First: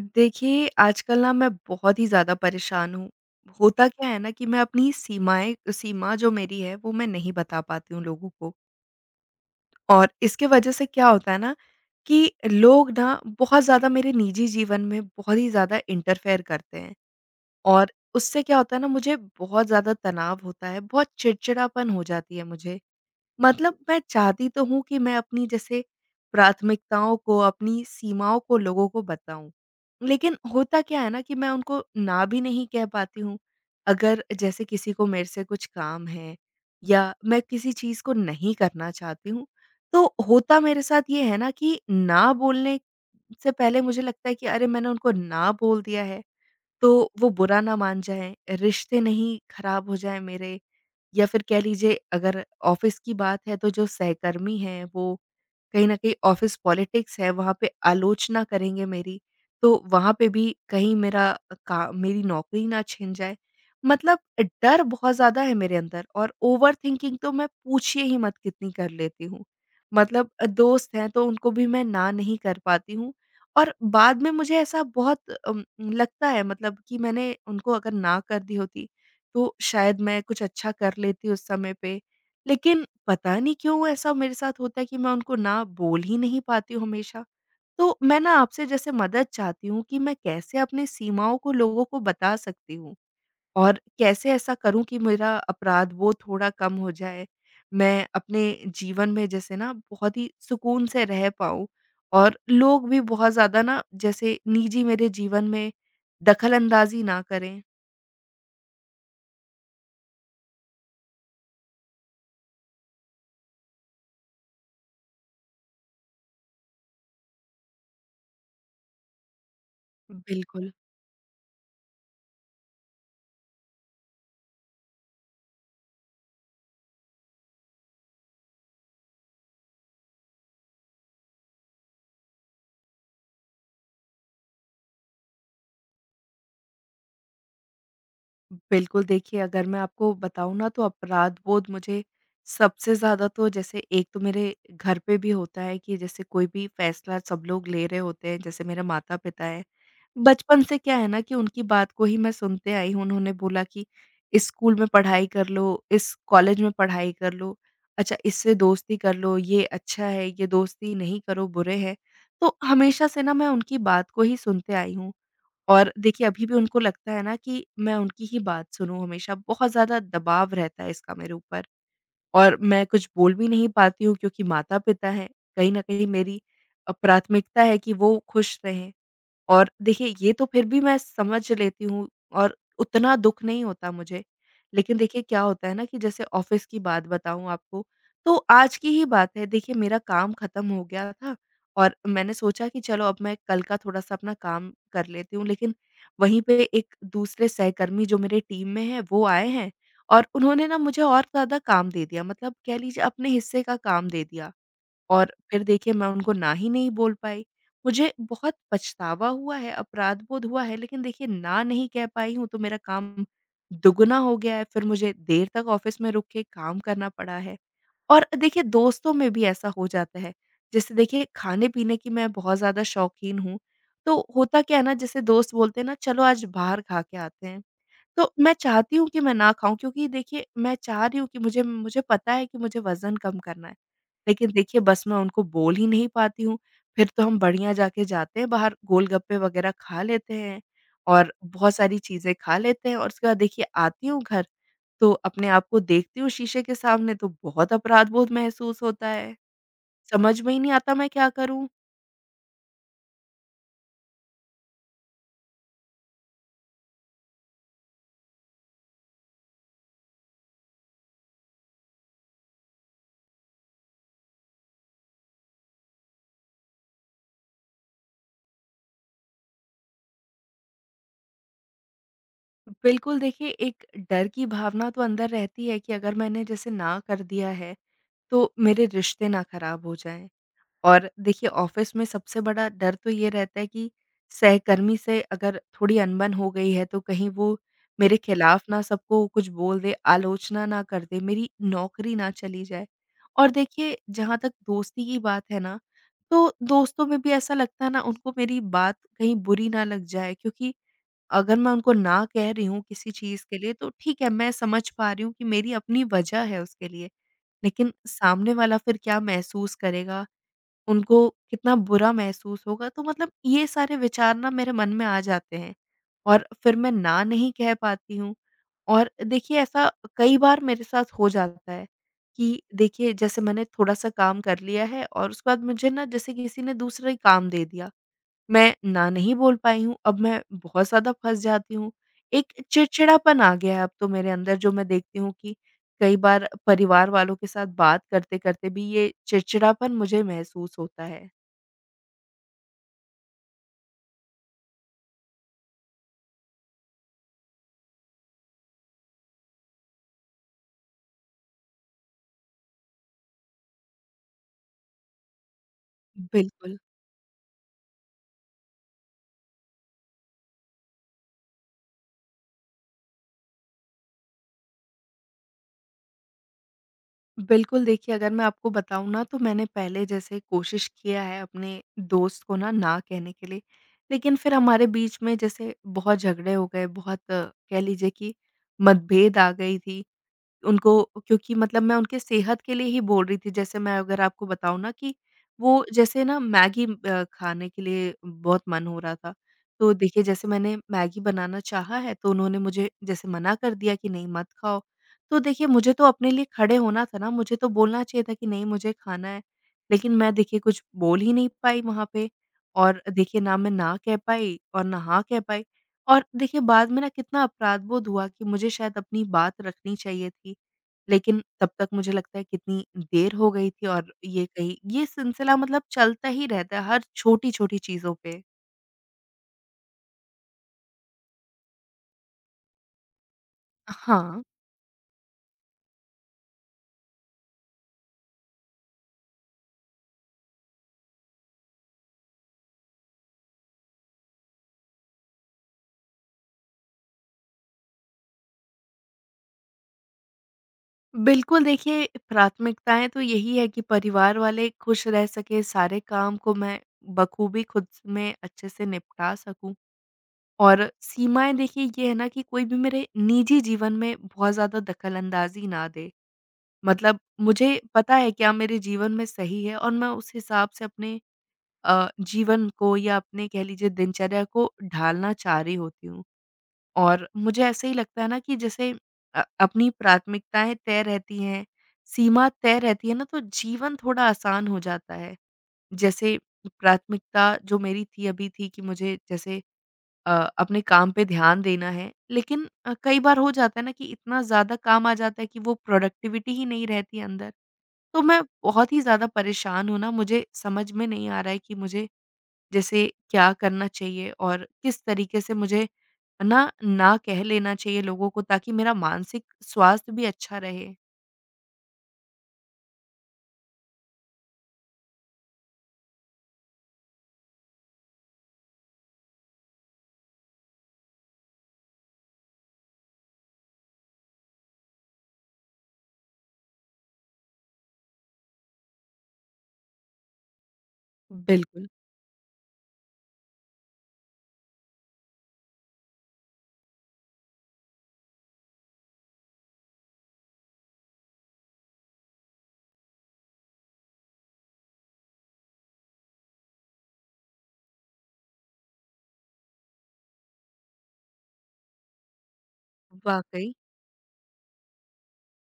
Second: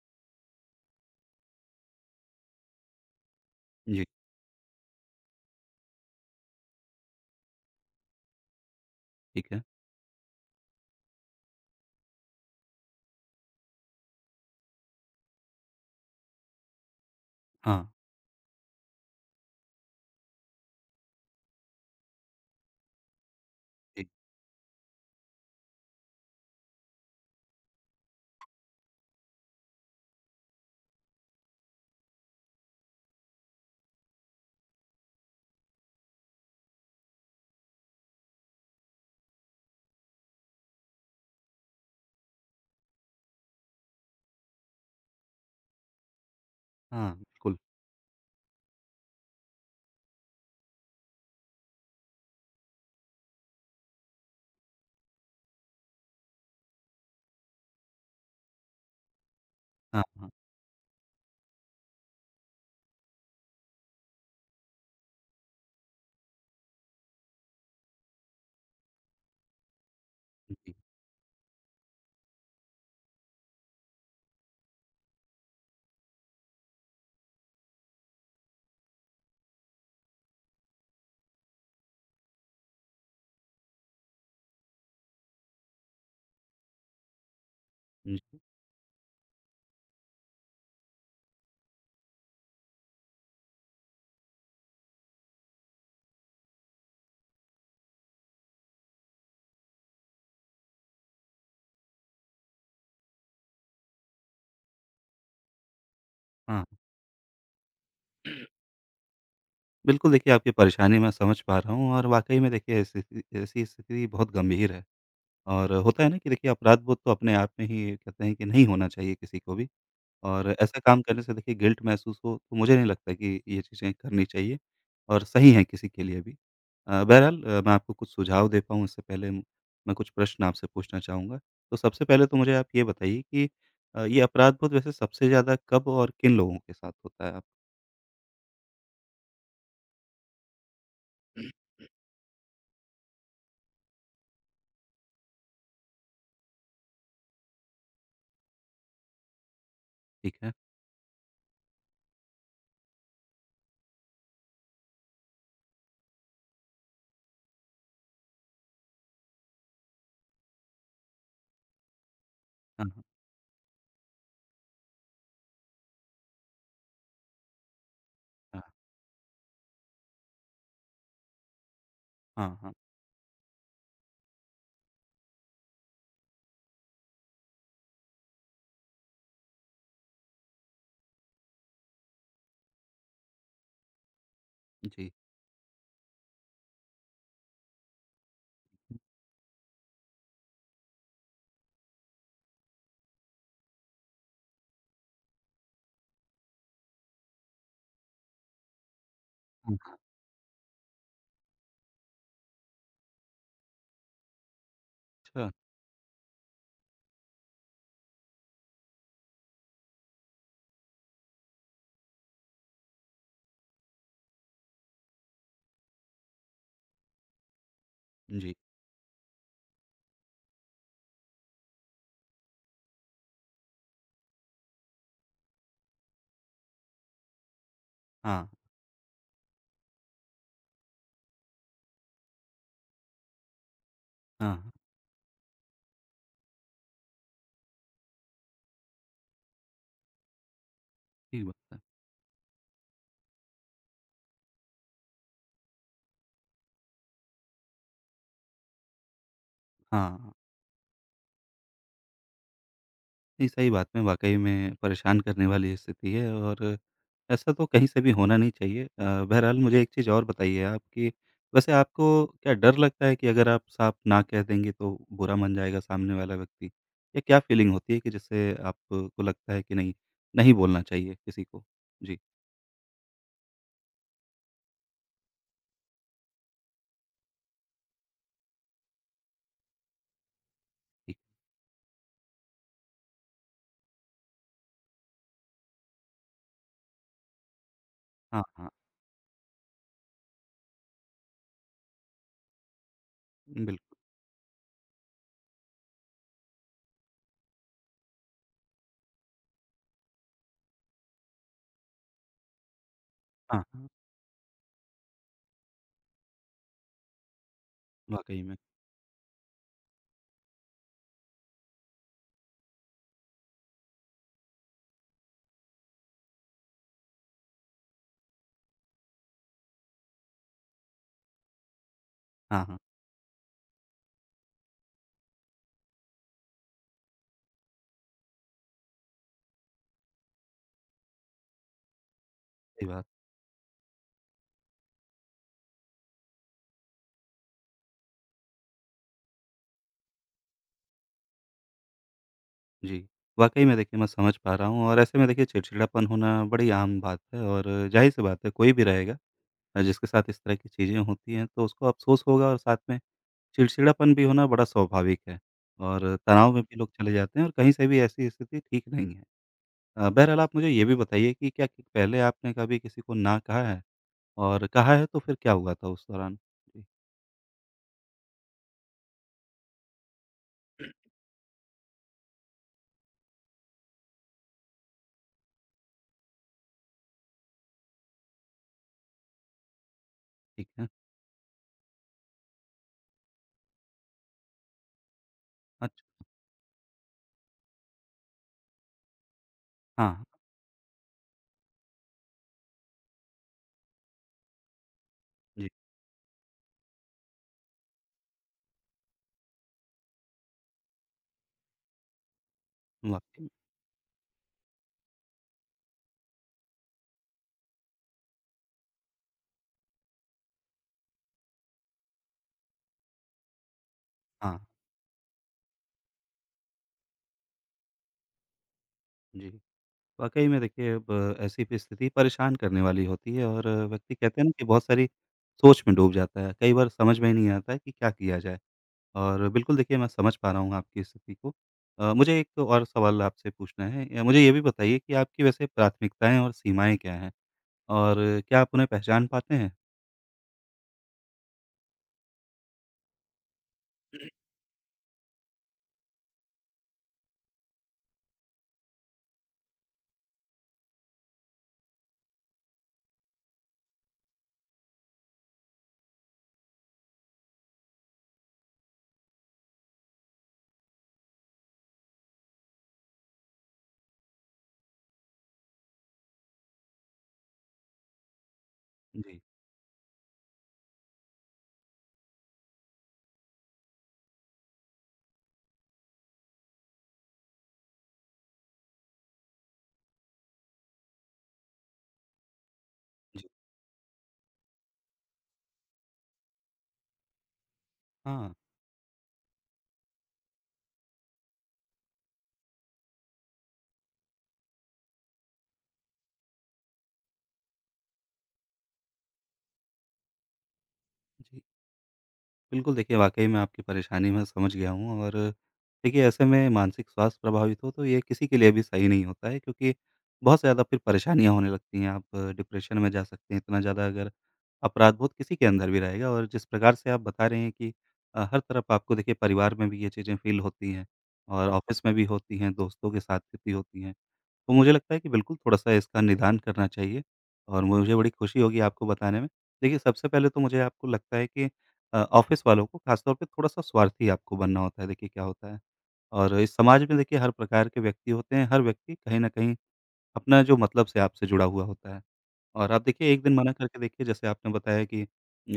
देखिए, आजकल ना मैं बहुत ही ज़्यादा परेशान हूँ। होता जी, क्या है ना कि मैं अपनी सीमा जो मेरी है वो मैं नहीं बता पाती हूँ लोगों को। ठीक है। और इसके वजह से क्या होता है ना कि लोग ना बहुत ज़्यादा मेरे निजी जीवन में बहुत ही ज़्यादा इंटरफेयर करते हैं। हाँ, और उससे क्या होता है ना मुझे बहुत ज़्यादा तनाव होता है, बहुत चिड़चिड़ापन हो जाती है मुझे। मतलब मैं जी। चाहती तो हूँ कि मैं अपनी जैसे प्राथमिकताओं को, अपनी सीमाओं को लोगों को बताऊँ। लेकिन होता क्या है ना कि मैं उनको ना भी नहीं कह पाती हूँ। अगर जैसे किसी को मेरे से कुछ काम है या मैं किसी चीज़ को नहीं करना चाहती हूँ, तो होता मेरे साथ ये है ना कि ना बोलने से पहले मुझे लगता है कि अरे मैंने उनको ना बोल दिया है, हाँ, तो वो बिल्कुल। बुरा ना मान जाएँ, रिश्ते नहीं खराब हो जाएँ मेरे। या फिर कह लीजिए अगर ऑफिस की बात है तो जो सहकर्मी हैं वो कहीं न कहीं ऑफिस पॉलिटिक्स है वहाँ पे आलोचना करेंगे मेरी, तो हाँ, वहाँ पे हाँ। भी कहीं मेरा का मेरी नौकरी ना छिन जाए। मतलब डर बहुत ज़्यादा है मेरे अंदर और ओवरथिंकिंग तो मैं पूछिए ही मत कितनी कर लेती हूँ। मतलब जी, दोस्त हैं तो उनको भी मैं ना नहीं कर पाती हूँ और बाद में मुझे ऐसा बहुत लगता है मतलब कि मैंने उनको अगर ना कर दी होती तो शायद मैं कुछ अच्छा कर लेती उस समय पे। लेकिन पता नहीं क्यों ऐसा मेरे साथ होता है कि मैं उनको ना बोल ही नहीं पाती हूँ हमेशा। तो मैं ना जी। आपसे जैसे मदद चाहती हूँ कि मैं कैसे अपनी सीमाओं को लोगों को बता सकती हूँ? और कैसे ऐसा करूँ कि मेरा अपराधबोध थोड़ा कम हो जाए? मैं अपने जीवन में जैसे ना बहुत ही सुकून से रह पाऊँ और लोग भी बहुत ज़्यादा ना जैसे निजी मेरे जीवन में दखल हाँ, अंदाज़ी ना करें। बिल्कुल देखिए, आपकी परेशानी मैं समझ पा रहा हूँ और वाक़ई में देखिए ऐसी स्थिति बहुत गंभीर है। और होता है ना कि देखिए, अपराध बोध तो अपने आप में ही कहते हैं कि नहीं होना चाहिए किसी को भी। और बिल्कुल। ऐसा काम करने से देखिए गिल्ट महसूस हो, तो मुझे नहीं लगता कि ये चीज़ें करनी चाहिए और सही हैं किसी के लिए भी। बहरहाल, मैं आपको कुछ सुझाव दे पाऊँ इससे पहले मैं कुछ प्रश्न आपसे पूछना चाहूँगा। तो सबसे पहले तो मुझे आप ये बताइए कि ये अपराध-बोध वैसे सबसे ज़्यादा कब और किन लोगों के साथ होता है आप? बिल्कुल, देखिए अगर मैं आपको बताऊँ ना तो अपराध बोध मुझे सबसे ज़्यादा तो जैसे एक तो मेरे घर पे भी होता है कि जैसे कोई भी फैसला सब लोग ले रहे होते हैं, जैसे मेरे माता-पिता हैं। ठीक है। बचपन से क्या है ना कि उनकी बात को ही मैं सुनते आई हूँ, उन्होंने बोला कि इस स्कूल में पढ़ाई कर लो, इस कॉलेज में पढ़ाई कर लो, अच्छा इससे दोस्ती कर लो, ये अच्छा है, ये दोस्ती नहीं करो बुरे हैं। तो हाँ, हाँ। हमेशा से ना मैं उनकी बात को ही सुनते आई हूँ। और देखिए अभी भी उनको लगता है ना कि मैं उनकी ही हाँ, बात सुनूँ हमेशा, बहुत ज़्यादा दबाव रहता है इसका मेरे ऊपर और हाँ। हाँ। मैं कुछ बोल भी नहीं पाती हूँ क्योंकि माता-पिता हैं, कहीं न कहीं मेरी प्राथमिकता है कि वो खुश रहें। और देखिए ये तो फिर भी मैं समझ लेती हूँ और उतना दुःख नहीं होता मुझे। लेकिन जी। देखिए क्या होता है ना कि जैसे ऑफ़िस की बात बताऊँ आपको, तो आज की ही बात है देखिए मेरा काम ख़त्म हो गया था और मैंने सोचा कि चलो अब मैं कल का थोड़ा-सा अपना काम कर लेती हूँ। लेकिन वहीं पे एक दूसरे सहकर्मी जो मेरे टीम में हैं वो आए हैं और उन्होंने ना मुझे और ज़्यादा काम दे दिया, मतलब कह लीजिए अपने हिस्से का काम दे दिया। और अच्छा। फिर देखिए मैं उनको ना ही नहीं बोल पाई। मुझे बहुत पछतावा हुआ है, अपराध बोध हुआ है, लेकिन देखिए ना नहीं कह पाई हूँ तो मेरा काम दुगुना हो गया है, फिर मुझे देर तक ऑफ़िस में रुक के काम करना पड़ा है। और जी। देखिए दोस्तों में भी ऐसा हो जाता है, जैसे देखिए खाने-पीने की मैं बहुत ज़्यादा शौकीन हूँ, तो होता क्या है ना जैसे दोस्त बोलते हैं ना चलो आज बाहर खा के आते हैं। तो हाँ, मैं चाहती हूँ कि मैं ना खाऊँ, क्योंकि देखिए मैं चाह रही हूँ कि मुझे मुझे पता है कि मुझे वज़न कम करना है। हाँ। लेकिन हाँ, देखिए बस मैं उनको बोल ही नहीं पाती हूँ। फिर तो हम बढ़िया जाके जाते हैं बाहर, गोलगप्पे वग़ैरह खा लेते हैं और ठीक बात बहुत है। सारी चीज़ें खा लेते हैं और उसके बाद देखिए आती हूँ घर, तो अपने आप को देखती हूँ शीशे के सामने तो बहुत अपराध-बोध महसूस होता है। हाँ। समझ में ही नहीं आता मैं क्या करूँ? जी, सही बात, में वाक़ई में परेशान करने वाली स्थिति है और ऐसा तो कहीं से भी होना नहीं चाहिए। बहरहाल, मुझे एक चीज़ और बताइए आप कि वैसे आपको क्या डर लगता है कि अगर आप साफ ना कह देंगे तो बुरा मान जाएगा सामने वाला व्यक्ति? या क्या फ़ीलिंग होती है, कि जिससे आपको लगता है कि नहीं, नहीं बोलना चाहिए किसी को? जी, बिल्कुल देखिए एक डर की भावना तो अंदर रहती है कि अगर मैंने जैसे ना कर दिया है तो मेरे रिश्ते ना खराब हो जाएँ। और ठीक। देखिए ऑफ़िस में सबसे बड़ा डर तो ये रहता है कि सहकर्मी से अगर थोड़ी अनबन हो गई है तो कहीं वो मेरे हाँ, खिलाफ़ हाँ, ना सबको कुछ बोल दे, आलोचना ना कर दे, मेरी नौकरी ना चली जाए। और बिल्कुल। देखिए जहाँ तक दोस्ती की बात है ना, तो दोस्तों में भी ऐसा लगता है ना उनको मेरी बात कहीं बुरी ना लग जाए, क्योंकि अगर मैं उनको ना कह रही हूँ किसी चीज़ के हाँ, लिए हाँ, तो ठीक है, मैं समझ पा रही हूँ कि मेरी अपनी वजह है उसके लिए। लेकिन वाक़ई सामने में। वाला फिर क्या महसूस करेगा, उनको कितना बुरा महसूस होगा, तो मतलब ये सारे विचार ना मेरे मन में आ जाते हैं और फिर मैं ना नहीं कह पाती हूँ। और देखिए ऐसा कई बार मेरे साथ हो जाता है कि हाँ, हाँ, देखिए जैसे मैंने थोड़ा-सा काम कर लिया है और उसके बाद मुझे ना जैसे किसी ने दूसरा ही काम दे दिया। मैं ना नहीं बोल पाई हूँ, अब मैं बहुत ज़्यादा फँस जाती हूँ। एक सही बात। चिड़चिड़ापन आ गया है अब तो मेरे अंदर, जो मैं देखती हूँ कि कई बार परिवार वालों के साथ बात करते-करते भी ये चिड़चिड़ापन मुझे महसूस होता है। जी, वाक़ई में देखिए मैं समझ पा रहा हूँ, और ऐसे में देखिए चिड़चिड़ापन होना बड़ी आम बात है और ज़ाहिर-सी बात है, कोई भी रहेगा। जिसके साथ इस तरह की चीज़ें होती हैं, तो उसको अफ़सोस होगा और साथ में चिड़चिड़ापन भी होना बड़ा स्वाभाविक है, और तनाव में भी बिल्कुल। लोग चले जाते हैं, और कहीं से भी ऐसी स्थिति ठीक नहीं है। बहरहाल आप मुझे ये भी बताइए कि क्या, कि पहले आपने कभी किसी को ना कहा है? और कहा है तो फिर क्या हुआ था उस दौरान? जी, बिल्कुल, देखिए अगर मैं आपको बताऊँ ना तो मैंने पहले जैसे कोशिश किया है अपने दोस्त को ना, ना कहने के लिए, लेकिन फिर हमारे बीच में जैसे बहुत झगड़े हो गए, बहुत कह लीजिए कि मतभेद आ गई थी। ठीक है। उनको क्योंकि मतलब मैं उनके सेहत के लिए ही बोल रही थी, जैसे मैं अगर आपको बताऊँ ना कि वो अच्छा। जैसे ना मैगी खाने के लिए बहुत मन हो रहा था। तो हाँ, देखिए जैसे मैंने मैगी बनाना चाहा है तो उन्होंने मुझे जैसे मना कर दिया कि नहीं मत खाओ। तो देखिए जी, मुझे तो अपने लिए खड़े होना था ना, मुझे तो बोलना चाहिए था कि नहीं मुझे खाना है। लेकिन मैं देखिए कुछ बोल ही नहीं पाई वहाँ पे और देखिए वाक़ई में। ना मैं ना कह पाई और ना हाँ कह पाई। और देखिए बाद में ना कितना अपराध बोध हुआ कि मुझे शायद अपनी बात रखनी चाहिए थी। लेकिन तब तक मुझे लगता है कितनी देर हो गई थी और ये हाँ, कही ये सिलसिला मतलब चलता ही रहता है हर छोटी-छोटी चीज़ों पे। जी। वाक़ई में देखिए, अब ऐसी भी स्थिति परेशान करने वाली होती है और व्यक्ति कहते हाँ, हैं ना कि बहुत सारी सोच में डूब जाता है। कई बार समझ में ही नहीं आता है कि क्या किया जाए। और बिल्कुल देखिए, मैं समझ पा रहा हूँ आपकी स्थिति को। मुझे एक और सवाल आपसे पूछना है, या मुझे ये भी बताइए कि आपकी वैसे प्राथमिकताएँ और सीमाएँ क्या हैं? और क्या आप उन्हें पहचान पाते हैं? बिल्कुल देखिए प्राथमिकताएँ तो यही है कि परिवार वाले खुश रह सकें, सारे काम को मैं बखूबी खुद में अच्छे से निपटा सकूँ और सीमाएँ देखिए ये है ना कि कोई भी मेरे निजी जीवन में बहुत ज़्यादा दखल-अंदाज़ी ना दे। मतलब मुझे पता है क्या मेरे जीवन में सही है और मैं उस हिसाब से अपने जीवन को या अपने कह लीजिए दिनचर्या को ढालना चाह रही होती हूँ। और मुझे ऐसे ही लगता है ना कि जैसे जी, अपनी प्राथमिकताएँ तय रहती हैं, सीमा तय रहती है ना तो जीवन थोड़ा आसान हो जाता है। जैसे प्राथमिकता जो मेरी थी अभी थी कि मुझे जैसे अ, अपने काम पे ध्यान देना है, लेकिन कई बार जी। हो जाता है ना कि इतना ज़्यादा काम आ जाता है कि वो प्रोडक्टिविटी ही नहीं रहती अंदर। तो मैं हाँ, बहुत ही ज़्यादा परेशान हूँ ना, मुझे समझ में नहीं आ रहा है कि मुझे जैसे क्या करना चाहिए और किस तरीके से मुझे ना, ना कह लेना चाहिए लोगों को ताकि मेरा मानसिक स्वास्थ्य भी अच्छा रहे? जी। बिल्कुल देखिए, वाक़ई में आपकी परेशानी मैं समझ गया हूँ, और देखिए ऐसे में मानसिक स्वास्थ्य प्रभावित हो तो ये किसी के लिए भी सही नहीं होता है, क्योंकि बहुत ज़्यादा फिर परेशानियाँ होने लगती हैं। आप डिप्रेशन में जा सकते हैं, इतना ज़्यादा अगर अपराधबोध किसी के अंदर भी रहेगा, और जिस प्रकार से आप बता रहे हैं कि हर तरफ आपको देखिए परिवार में भी ये चीज़ें फ़ील होती हैं, और बिल्कुल। ऑफ़िस में भी होती हैं, दोस्तों के साथ भी होती हैं। तो मुझे लगता है कि बिल्कुल थोड़ा-सा इसका निदान करना चाहिए, और मुझे बड़ी खुशी होगी आपको बताने में। देखिए, सबसे पहले तो मुझे आपको लगता है कि ऑफ़िस वालों को ख़ास तौर पे थोड़ा-सा स्वार्थी आपको बनना होता है, देखिए क्या होता है। और इस समाज में देखिए हर प्रकार के व्यक्ति होते हैं, हर व्यक्ति कहीं न कहीं अपना जो मतलब से आपसे जुड़ा हुआ होता है। और आप देखिए, 1 दिन मना वाक़ई। करके देखिए, जैसे आपने बताया कि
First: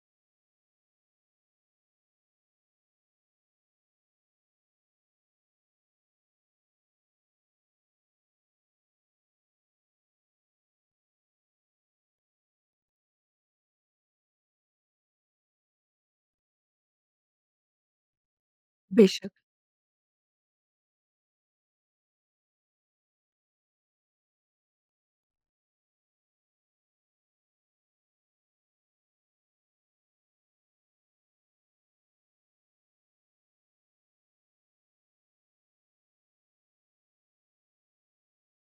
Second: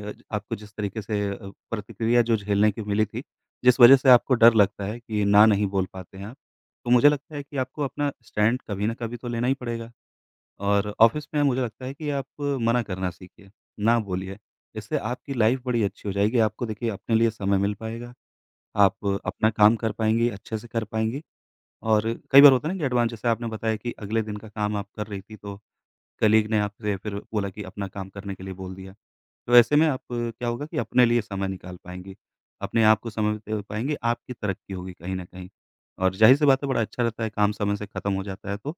आपको जिस तरीके से प्रतिक्रिया जो झेलने की मिली थी, जिस वजह से आपको डर लगता है कि ना नहीं बोल पाते हैं आप, तो मुझे लगता है कि आपको अपना स्टैंड कभी न कभी तो लेना ही पड़ेगा, और ऑफ़िस में मुझे लगता है कि आप मना करना सीखिए, ना बोलिए। इससे आपकी लाइफ़ बड़ी अच्छी हो जाएगी, आपको देखिए अपने लिए समय मिल पाएगा, आप बेशक, अपना काम कर पाएँगी, अच्छे से कर पाएँगी। और कई बार होता है ना कि एडवांस, जैसे आपने बताया कि अगले दिन का काम आप कर रही थी, तो कलीग ने आपसे फिर बोला कि अपना काम करने के लिए बोल दिया। तो ऐसे में आप, क्या होगा कि अपने लिए समय निकाल पाएँगी, अपने आप को समय दे पाएँगी, आपकी तरक्की होगी कहीं न कहीं। और ज़ाहिर-सी बात है, बड़ा अच्छा रहता है काम समय से ख़त्म हो जाता है तो।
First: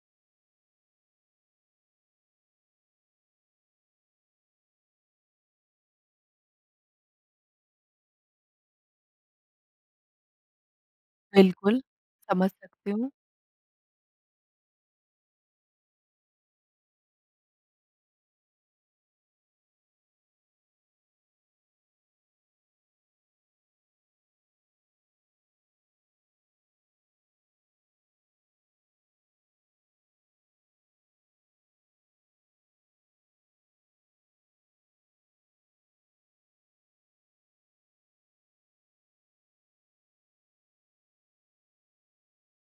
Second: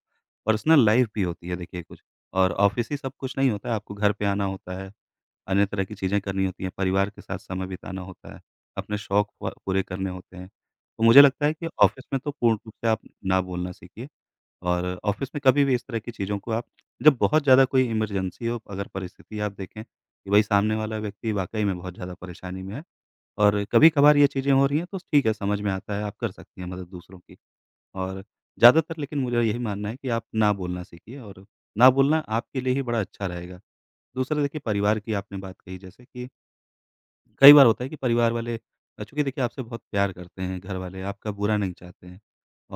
पर्सनल लाइफ़ भी होती है देखिए कुछ, और ऑफ़िस ही सब कुछ नहीं होता है, आपको घर पे आना होता है, अन्य तरह की चीज़ें करनी होती हैं, परिवार के साथ समय बिताना होता है, अपने शौक प पूरे करने होते हैं। तो मुझे लगता है कि बिल्कुल, ऑफ़िस में तो समझ पूर्ण रूप से सकती आप हूँ। ना बोलना सीखिए। और ऑफ़िस में कभी भी इस तरह की चीज़ों को आप, जब बहुत ज़्यादा कोई इमरजेंसी हो, अगर परिस्थिति आप देखें कि भई सामने वाला व्यक्ति वाक़ई में बहुत ज़्यादा परेशानी में है और कभी-कभार ये चीज़ें हो रही हैं तो ठीक है, समझ में आता है, आप कर सकती हैं मदद दूसरों की। और ज़्यादातर लेकिन मुझे यही मानना है कि आप ना बोलना सीखिए, और ना बोलना आपके लिए ही बड़ा अच्छा रहेगा। दूसरा देखिए, परिवार की आपने बात कही, जैसे कि कई बार होता है कि परिवार वाले चूँकि देखिए आपसे बहुत प्यार करते हैं घर वाले, आपका बुरा नहीं चाहते हैं,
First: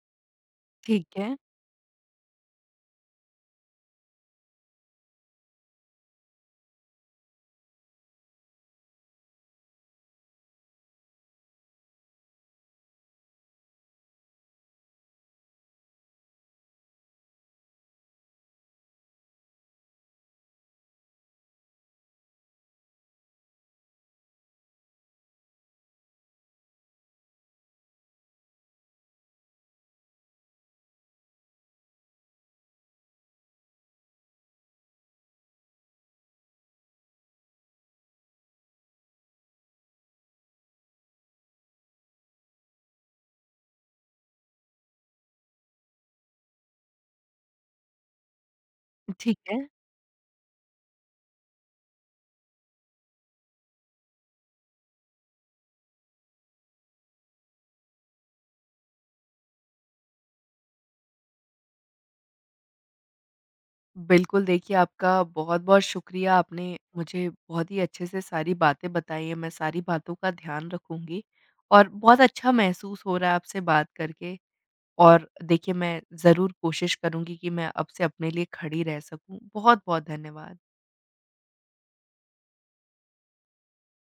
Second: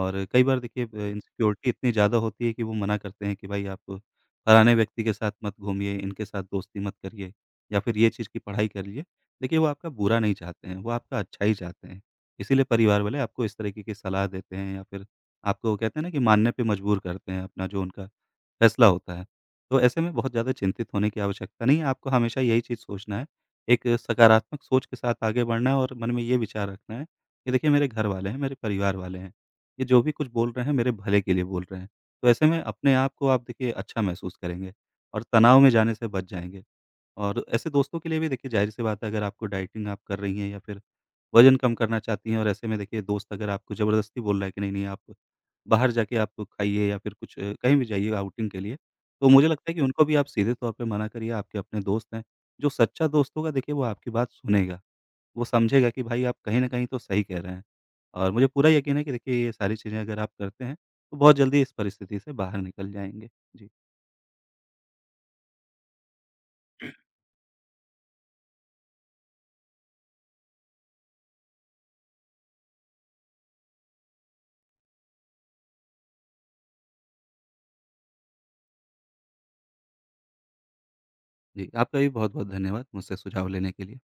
और कई बार देखिए ठीक है, इनसिक्योरिटी इतनी ज़्यादा होती है कि वो मना करते हैं कि भाई आप फलाने व्यक्ति के साथ मत घूमिए, इनके साथ दोस्ती मत करिए, या फिर ये चीज़ की पढ़ाई करिए। देखिए, वो आपका बुरा नहीं चाहते हैं, वो आपका अच्छा ही चाहते हैं। इसीलिए परिवार वाले आपको इस तरीके की सलाह देते हैं, या फिर आपको वो कहते हैं ना कि मानने पे मजबूर करते हैं अपना जो उनका फैसला होता है। तो ऐसे में बहुत ज़्यादा चिंतित होने की आवश्यकता नहीं है, आपको हमेशा यही चीज़ सोचना है, एक सकारात्मक सोच के साथ आगे बढ़ना है, और मन में ये विचार रखना है कि देखिए मेरे घर वाले हैं, मेरे परिवार वाले हैं, ये जो भी कुछ बोल रहे हैं मेरे भले के लिए बोल रहे हैं। तो ऐसे में अपने आप को आप देखिए अच्छा महसूस करेंगे, और तनाव में जाने से बच जाएँगे। और ऐसे दोस्तों के लिए भी देखिए, ज़ाहिर-सी बात है, अगर आपको डाइटिंग आप कर रही हैं या फिर वज़न कम करना चाहती हैं, और ऐसे में देखिए दोस्त अगर आपको ज़बरदस्ती बोल रहा है कि नहीं, नहीं आप बाहर जाके आप खाइए, या फिर कुछ कहीं भी जाइए आउटिंग के लिए, तो ठीक मुझे है। लगता है कि उनको भी आप सीधे तौर पे मना करिए, आपके अपने दोस्त हैं। जो सच्चा दोस्त होगा देखिए, वो आपकी बात सुनेगा, वो समझेगा कि भाई आप कहीं न कहीं तो सही कह रहे हैं। और मुझे पूरा यकीन है कि देखिए ये सारी चीज़ें अगर आप करते हैं, तो बहुत जल्दी इस परिस्थिति से बाहर निकल जाएँगे। जी। बिल्कुल, देखिए आपका बहुत-बहुत शुक्रिया, आपने मुझे बहुत ही अच्छे से सारी बातें बताई हैं, मैं सारी बातों का ध्यान रखूँगी और बहुत अच्छा महसूस हो रहा है आपसे बात करके। और देखिए मैं ज़रूर कोशिश करूँगी कि मैं अब से अपने लिए खड़ी रह सकूँ। बहुत-बहुत धन्यवाद। जी, आपका भी बहुत-बहुत धन्यवाद मुझसे सुझाव लेने के लिए।